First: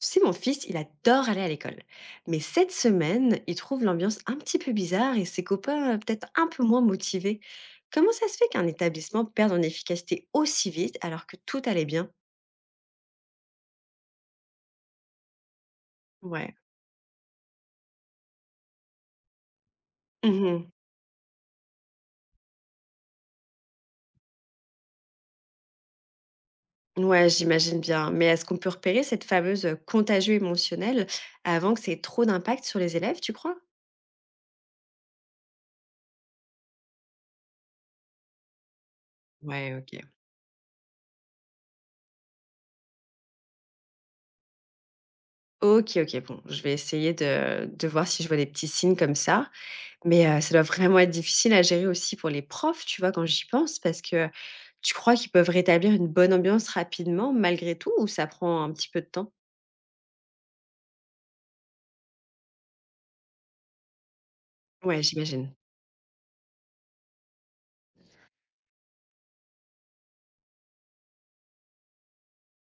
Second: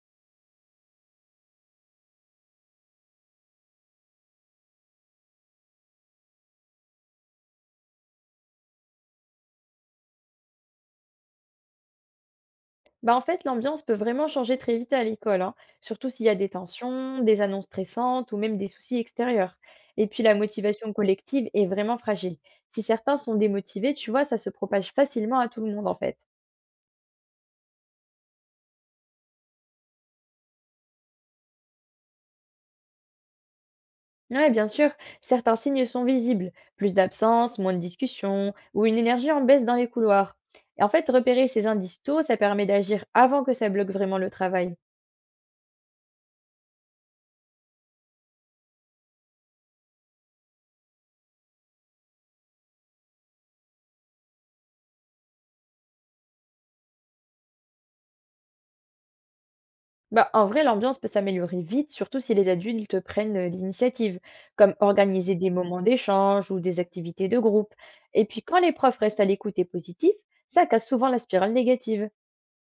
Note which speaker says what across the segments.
Speaker 1: Tu sais, mon fils, il adore aller à l'école. Mais cette semaine, il trouve l'ambiance un petit peu bizarre et ses copains peut-être un peu moins motivés. Comment ça se fait qu'un établissement perde en efficacité aussi vite alors que tout allait bien?
Speaker 2: Bah, en fait, l'ambiance peut vraiment changer très vite à l'école, hein, surtout s'il y a des
Speaker 1: Ouais.
Speaker 2: tensions, des annonces stressantes ou même des soucis extérieurs. Et puis la
Speaker 1: Mhm.
Speaker 2: motivation collective est vraiment fragile. Si certains sont démotivés, tu vois, ça se propage facilement à tout le monde en fait.
Speaker 1: Ouais, j'imagine bien. Mais est-ce qu'on peut repérer cette fameuse contagion émotionnelle avant que ça ait trop d'impact sur les élèves, tu crois?
Speaker 2: Ouais, bien sûr, certains signes sont visibles, plus d'absence, moins de discussions ou une énergie en baisse
Speaker 1: Ouais,
Speaker 2: dans les
Speaker 1: ok.
Speaker 2: couloirs. Et en fait, repérer ces indices tôt, ça permet d'agir avant que ça bloque vraiment le travail.
Speaker 1: Ok, ok, bon, je vais essayer de voir si je vois des petits signes comme ça. Mais ça doit vraiment être difficile à gérer aussi pour les profs, tu vois, quand j'y pense, parce que tu crois qu'ils peuvent rétablir une bonne ambiance rapidement malgré tout ou ça prend un petit peu de temps?
Speaker 2: Bah, en vrai, l'ambiance peut s'améliorer vite, surtout si les adultes prennent l'initiative, comme
Speaker 1: Ouais,
Speaker 2: organiser des
Speaker 1: j'imagine.
Speaker 2: moments d'échange ou des activités de groupe. Et puis quand les profs restent à l'écoute et positifs, ça casse souvent la spirale négative.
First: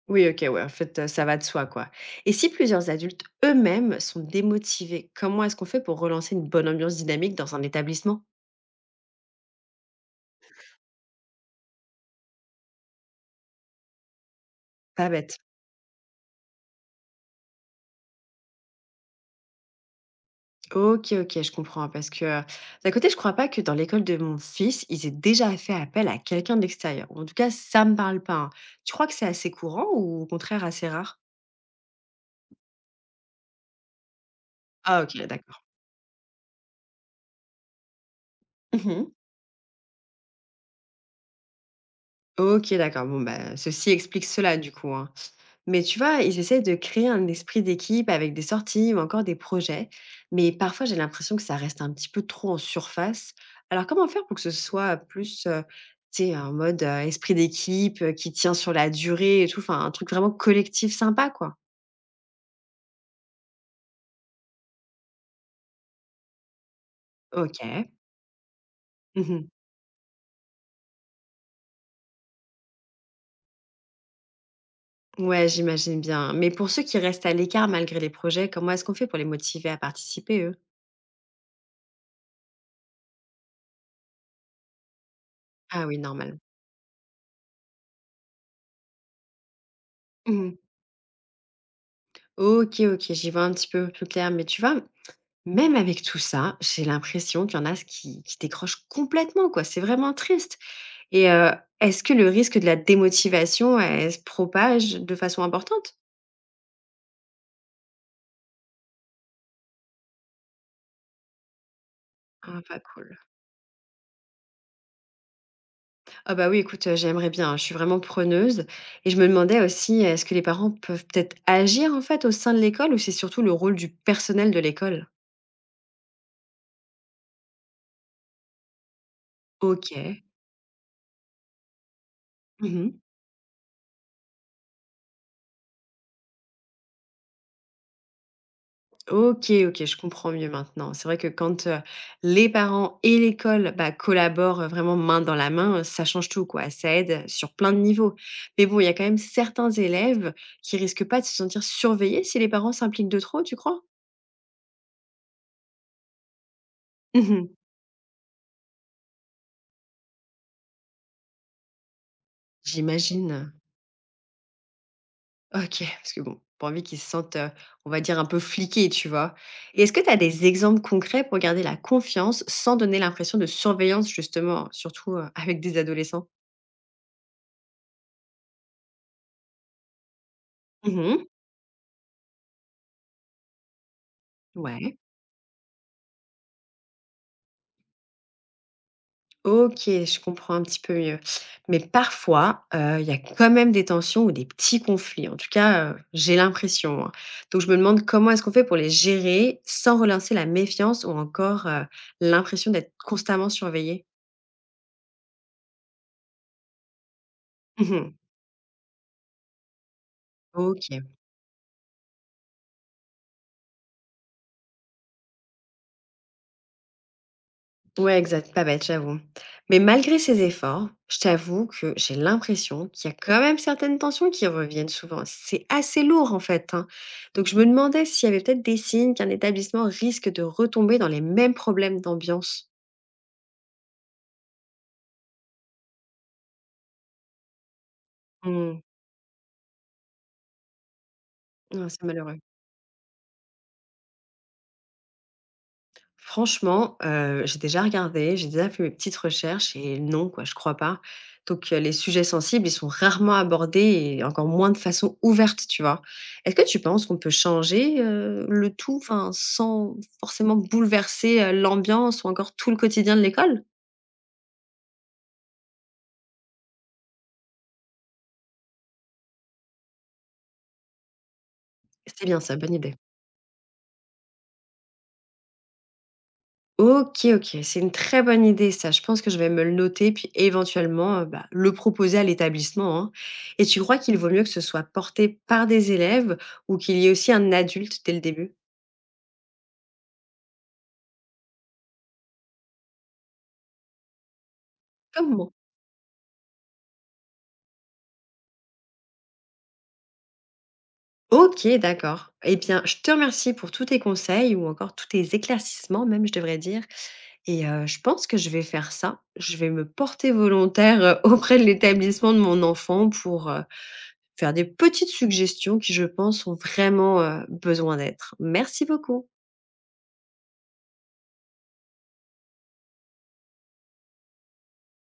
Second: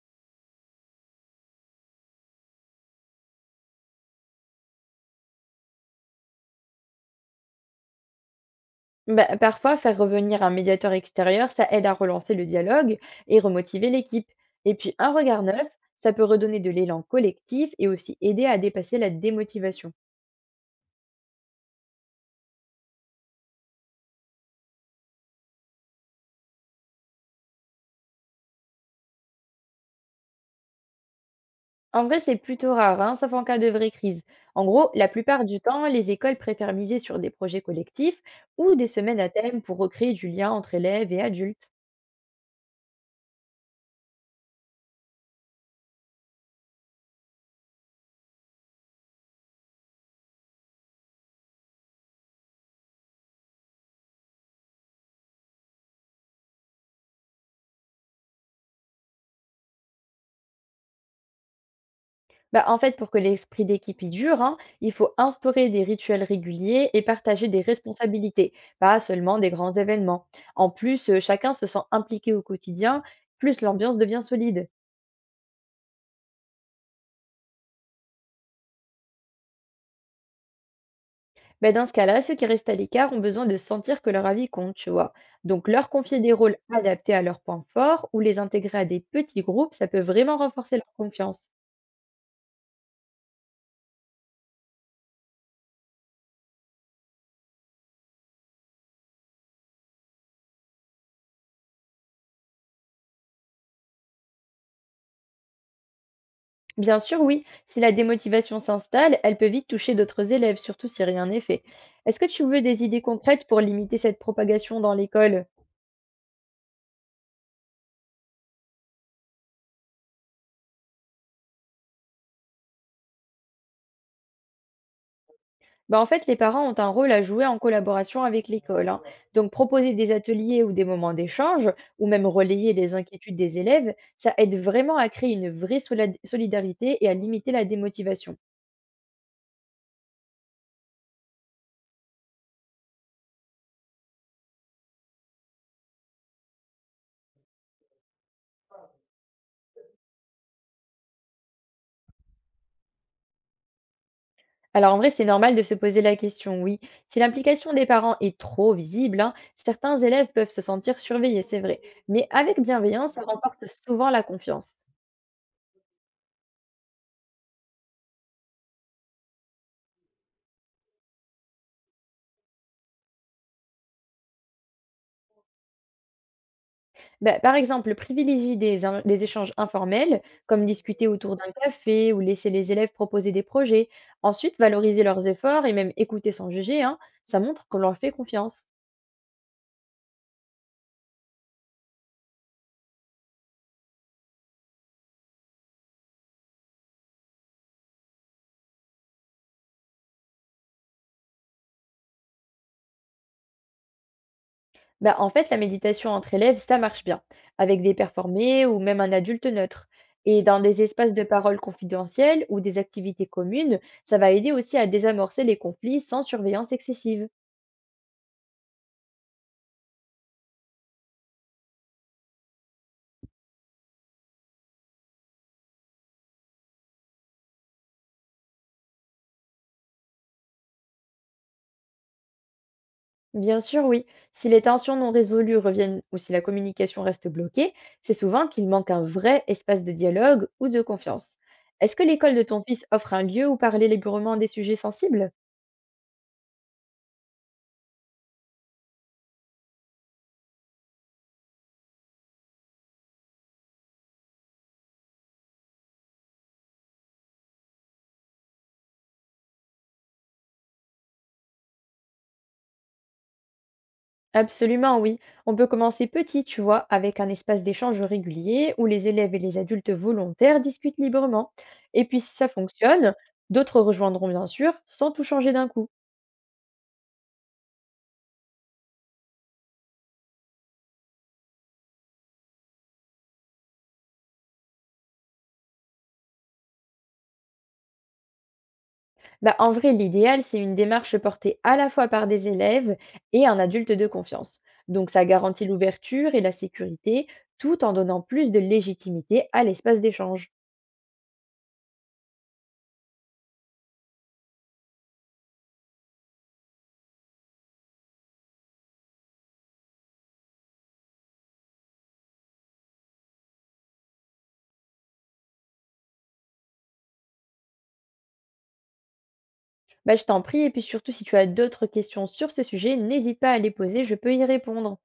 Speaker 1: Oui, OK, ouais, en fait, ça va de soi, quoi. Et si plusieurs adultes eux-mêmes sont démotivés, comment est-ce qu'on fait pour relancer une bonne ambiance dynamique dans un établissement?
Speaker 2: Bah, parfois, faire revenir un médiateur extérieur, ça aide à relancer le dialogue et remotiver l'équipe. Et puis
Speaker 1: Pas
Speaker 2: un
Speaker 1: bête.
Speaker 2: regard neuf, ça peut redonner de l'élan collectif et aussi aider à dépasser la démotivation.
Speaker 1: OK, OK, je comprends hein, parce que, d'un côté, je crois pas que dans l'école de mon fils, ils aient déjà fait appel à quelqu'un de l'extérieur en tout cas, ça me parle pas, hein. Tu crois que c'est assez courant ou au contraire assez rare?
Speaker 2: En vrai, c'est plutôt rare, hein, sauf en cas de vraie crise. En gros,
Speaker 1: Ah
Speaker 2: la
Speaker 1: OK,
Speaker 2: plupart
Speaker 1: d'accord.
Speaker 2: du temps, les écoles préfèrent miser sur des projets collectifs ou des
Speaker 1: Mmh.
Speaker 2: semaines à thème pour recréer du lien entre élèves et adultes.
Speaker 1: OK, d'accord. Bon, bah, ceci explique cela, du coup, hein. Mais tu vois, ils essaient de créer un esprit d'équipe avec des sorties ou encore des projets. Mais parfois, j'ai l'impression que ça reste un petit peu trop en surface. Alors, comment faire pour que ce soit plus, tu sais, en mode esprit d'équipe qui tient sur la durée et tout, enfin, un truc vraiment collectif sympa, quoi.
Speaker 2: Bah, en fait, pour que l'esprit d'équipe y dure, hein, il faut instaurer des rituels réguliers et partager des
Speaker 1: OK.
Speaker 2: responsabilités, pas seulement
Speaker 1: Mhm.
Speaker 2: des grands événements. En plus, chacun se sent impliqué au quotidien, plus l'ambiance devient solide.
Speaker 1: Ouais, j'imagine bien. Mais pour ceux qui restent à l'écart malgré les projets, comment est-ce qu'on fait pour les motiver à participer, eux?
Speaker 2: Beh, dans ce cas-là, ceux qui restent à l'écart ont besoin de sentir que leur avis compte, tu vois. Donc,
Speaker 1: Ah
Speaker 2: leur
Speaker 1: oui,
Speaker 2: confier des
Speaker 1: normal.
Speaker 2: rôles adaptés à leurs points forts ou les intégrer à des petits groupes, ça peut vraiment renforcer leur confiance.
Speaker 1: OK, OK, j'y vois un petit peu plus clair. Mais tu vois, même avec tout ça, j'ai l'impression qu'il y en a qui décrochent complètement, quoi. C'est vraiment triste et est-ce que le risque de la démotivation, elle se propage de façon importante?
Speaker 2: Bien sûr, oui, si la démotivation s'installe, elle peut vite toucher d'autres élèves, surtout si rien n'est fait. Est-ce que tu
Speaker 1: Ah,
Speaker 2: veux
Speaker 1: pas
Speaker 2: des idées
Speaker 1: cool.
Speaker 2: concrètes pour limiter cette propagation dans l'école?
Speaker 1: Ah bah, oui, écoute, j'aimerais bien, hein, je suis vraiment preneuse et je me demandais aussi, est-ce que les parents peuvent peut-être agir, en fait, au sein de l'école ou c'est surtout le rôle du personnel de l'école?
Speaker 2: Bah, en fait, les parents ont un rôle à jouer en collaboration avec l'école, hein. Donc, proposer des
Speaker 1: OK.
Speaker 2: ateliers ou des moments d'échange, ou même relayer
Speaker 1: Mmh.
Speaker 2: les inquiétudes des élèves, ça aide vraiment à créer une vraie solidarité et à limiter la démotivation.
Speaker 1: OK, OK, je comprends mieux maintenant. C'est vrai que quand, les parents et l'école, bah, collaborent, vraiment main dans la main, ça change tout quoi. Ça aide sur plein de niveaux. Mais bon, il y a quand même certains élèves qui risquent pas de se sentir surveillés si les parents s'impliquent de trop, tu crois?
Speaker 2: Alors, en vrai, c'est normal de se poser la question, oui. Si
Speaker 1: Mmh.
Speaker 2: l'implication des parents est trop visible, hein, certains élèves peuvent se sentir surveillés, c'est vrai. Mais avec bienveillance, ça
Speaker 1: J'imagine.
Speaker 2: renforce souvent la confiance.
Speaker 1: OK, parce que bon, pas envie qu'ils se sentent, on va dire un peu fliqués, tu vois? Et est-ce que tu as des exemples concrets pour garder la confiance sans donner l'impression de surveillance justement, surtout, avec des adolescents?
Speaker 2: Bah, par exemple, privilégie des in des échanges informels, comme discuter
Speaker 1: Mmh.
Speaker 2: autour d'un café ou laisser les élèves proposer des projets. Ensuite,
Speaker 1: Ouais.
Speaker 2: valoriser leurs efforts et même écouter sans juger, hein, ça montre qu'on leur fait confiance.
Speaker 1: OK, je comprends un petit peu mieux. Mais parfois, il y a quand même des tensions ou des petits conflits. En tout cas, j'ai l'impression, hein. Donc je me demande comment est-ce qu'on fait pour les gérer sans relancer la méfiance ou encore, l'impression d'être constamment surveillé?
Speaker 2: Bah, en fait, la méditation entre élèves, ça marche bien, avec des
Speaker 1: Mmh.
Speaker 2: performés ou même un adulte neutre. Et dans des
Speaker 1: OK.
Speaker 2: espaces de parole confidentiels ou des activités communes, ça va aider aussi à désamorcer les conflits sans surveillance excessive.
Speaker 1: Ouais, exact, pas bête, j'avoue. Mais malgré ces efforts, je t'avoue que j'ai l'impression qu'il y a quand même certaines tensions qui reviennent souvent. C'est assez lourd en fait, hein. Donc je me demandais s'il y avait peut-être des signes qu'un établissement risque de retomber dans les mêmes problèmes d'ambiance.
Speaker 2: Bien sûr, oui. Si les tensions non résolues reviennent ou si la communication reste bloquée, c'est souvent qu'il
Speaker 1: Mmh.
Speaker 2: manque un vrai espace de dialogue ou de confiance.
Speaker 1: Ah,
Speaker 2: Est-ce que
Speaker 1: c'est
Speaker 2: l'école
Speaker 1: malheureux.
Speaker 2: de ton fils offre un lieu où parler librement des sujets sensibles?
Speaker 1: Franchement, j'ai déjà regardé, j'ai déjà fait mes petites recherches et non quoi, je crois pas. Donc les sujets sensibles, ils sont rarement abordés et encore moins de façon ouverte, tu vois? Est-ce que tu penses qu'on peut changer, le tout, enfin, sans forcément bouleverser, l'ambiance ou encore tout le quotidien de l'école?
Speaker 2: Absolument, oui. On peut commencer petit, tu vois, avec un espace d'échange régulier où les élèves et les adultes volontaires discutent librement. Et puis
Speaker 1: C'est
Speaker 2: si
Speaker 1: bien
Speaker 2: ça
Speaker 1: ça, bonne idée.
Speaker 2: fonctionne, d'autres rejoindront bien sûr, sans tout changer d'un coup.
Speaker 1: OK, OK, c'est une très bonne idée ça. Je pense que je vais me le noter puis éventuellement, bah, le proposer à l'établissement, hein. Et tu crois qu'il vaut mieux que ce soit porté par des élèves ou qu'il y ait aussi un adulte dès le début?
Speaker 2: Bah, en vrai, l'idéal, c'est une démarche portée à la fois par des élèves et un adulte de confiance. Donc, ça
Speaker 1: Comme moi.
Speaker 2: garantit l'ouverture et la sécurité, tout en donnant plus de légitimité à l'espace d'échange.
Speaker 1: OK, d'accord. Eh bien, je te remercie pour tous tes conseils ou encore tous tes éclaircissements même, je devrais dire et je pense que je vais faire ça. Je vais me porter volontaire, auprès de l'établissement de mon enfant pour, faire des petites suggestions qui, je pense, ont vraiment, besoin d'être. Merci beaucoup.
Speaker 2: Bah, je t'en prie, et puis surtout, si tu as d'autres questions sur ce sujet, n'hésite pas à les poser, je peux y répondre.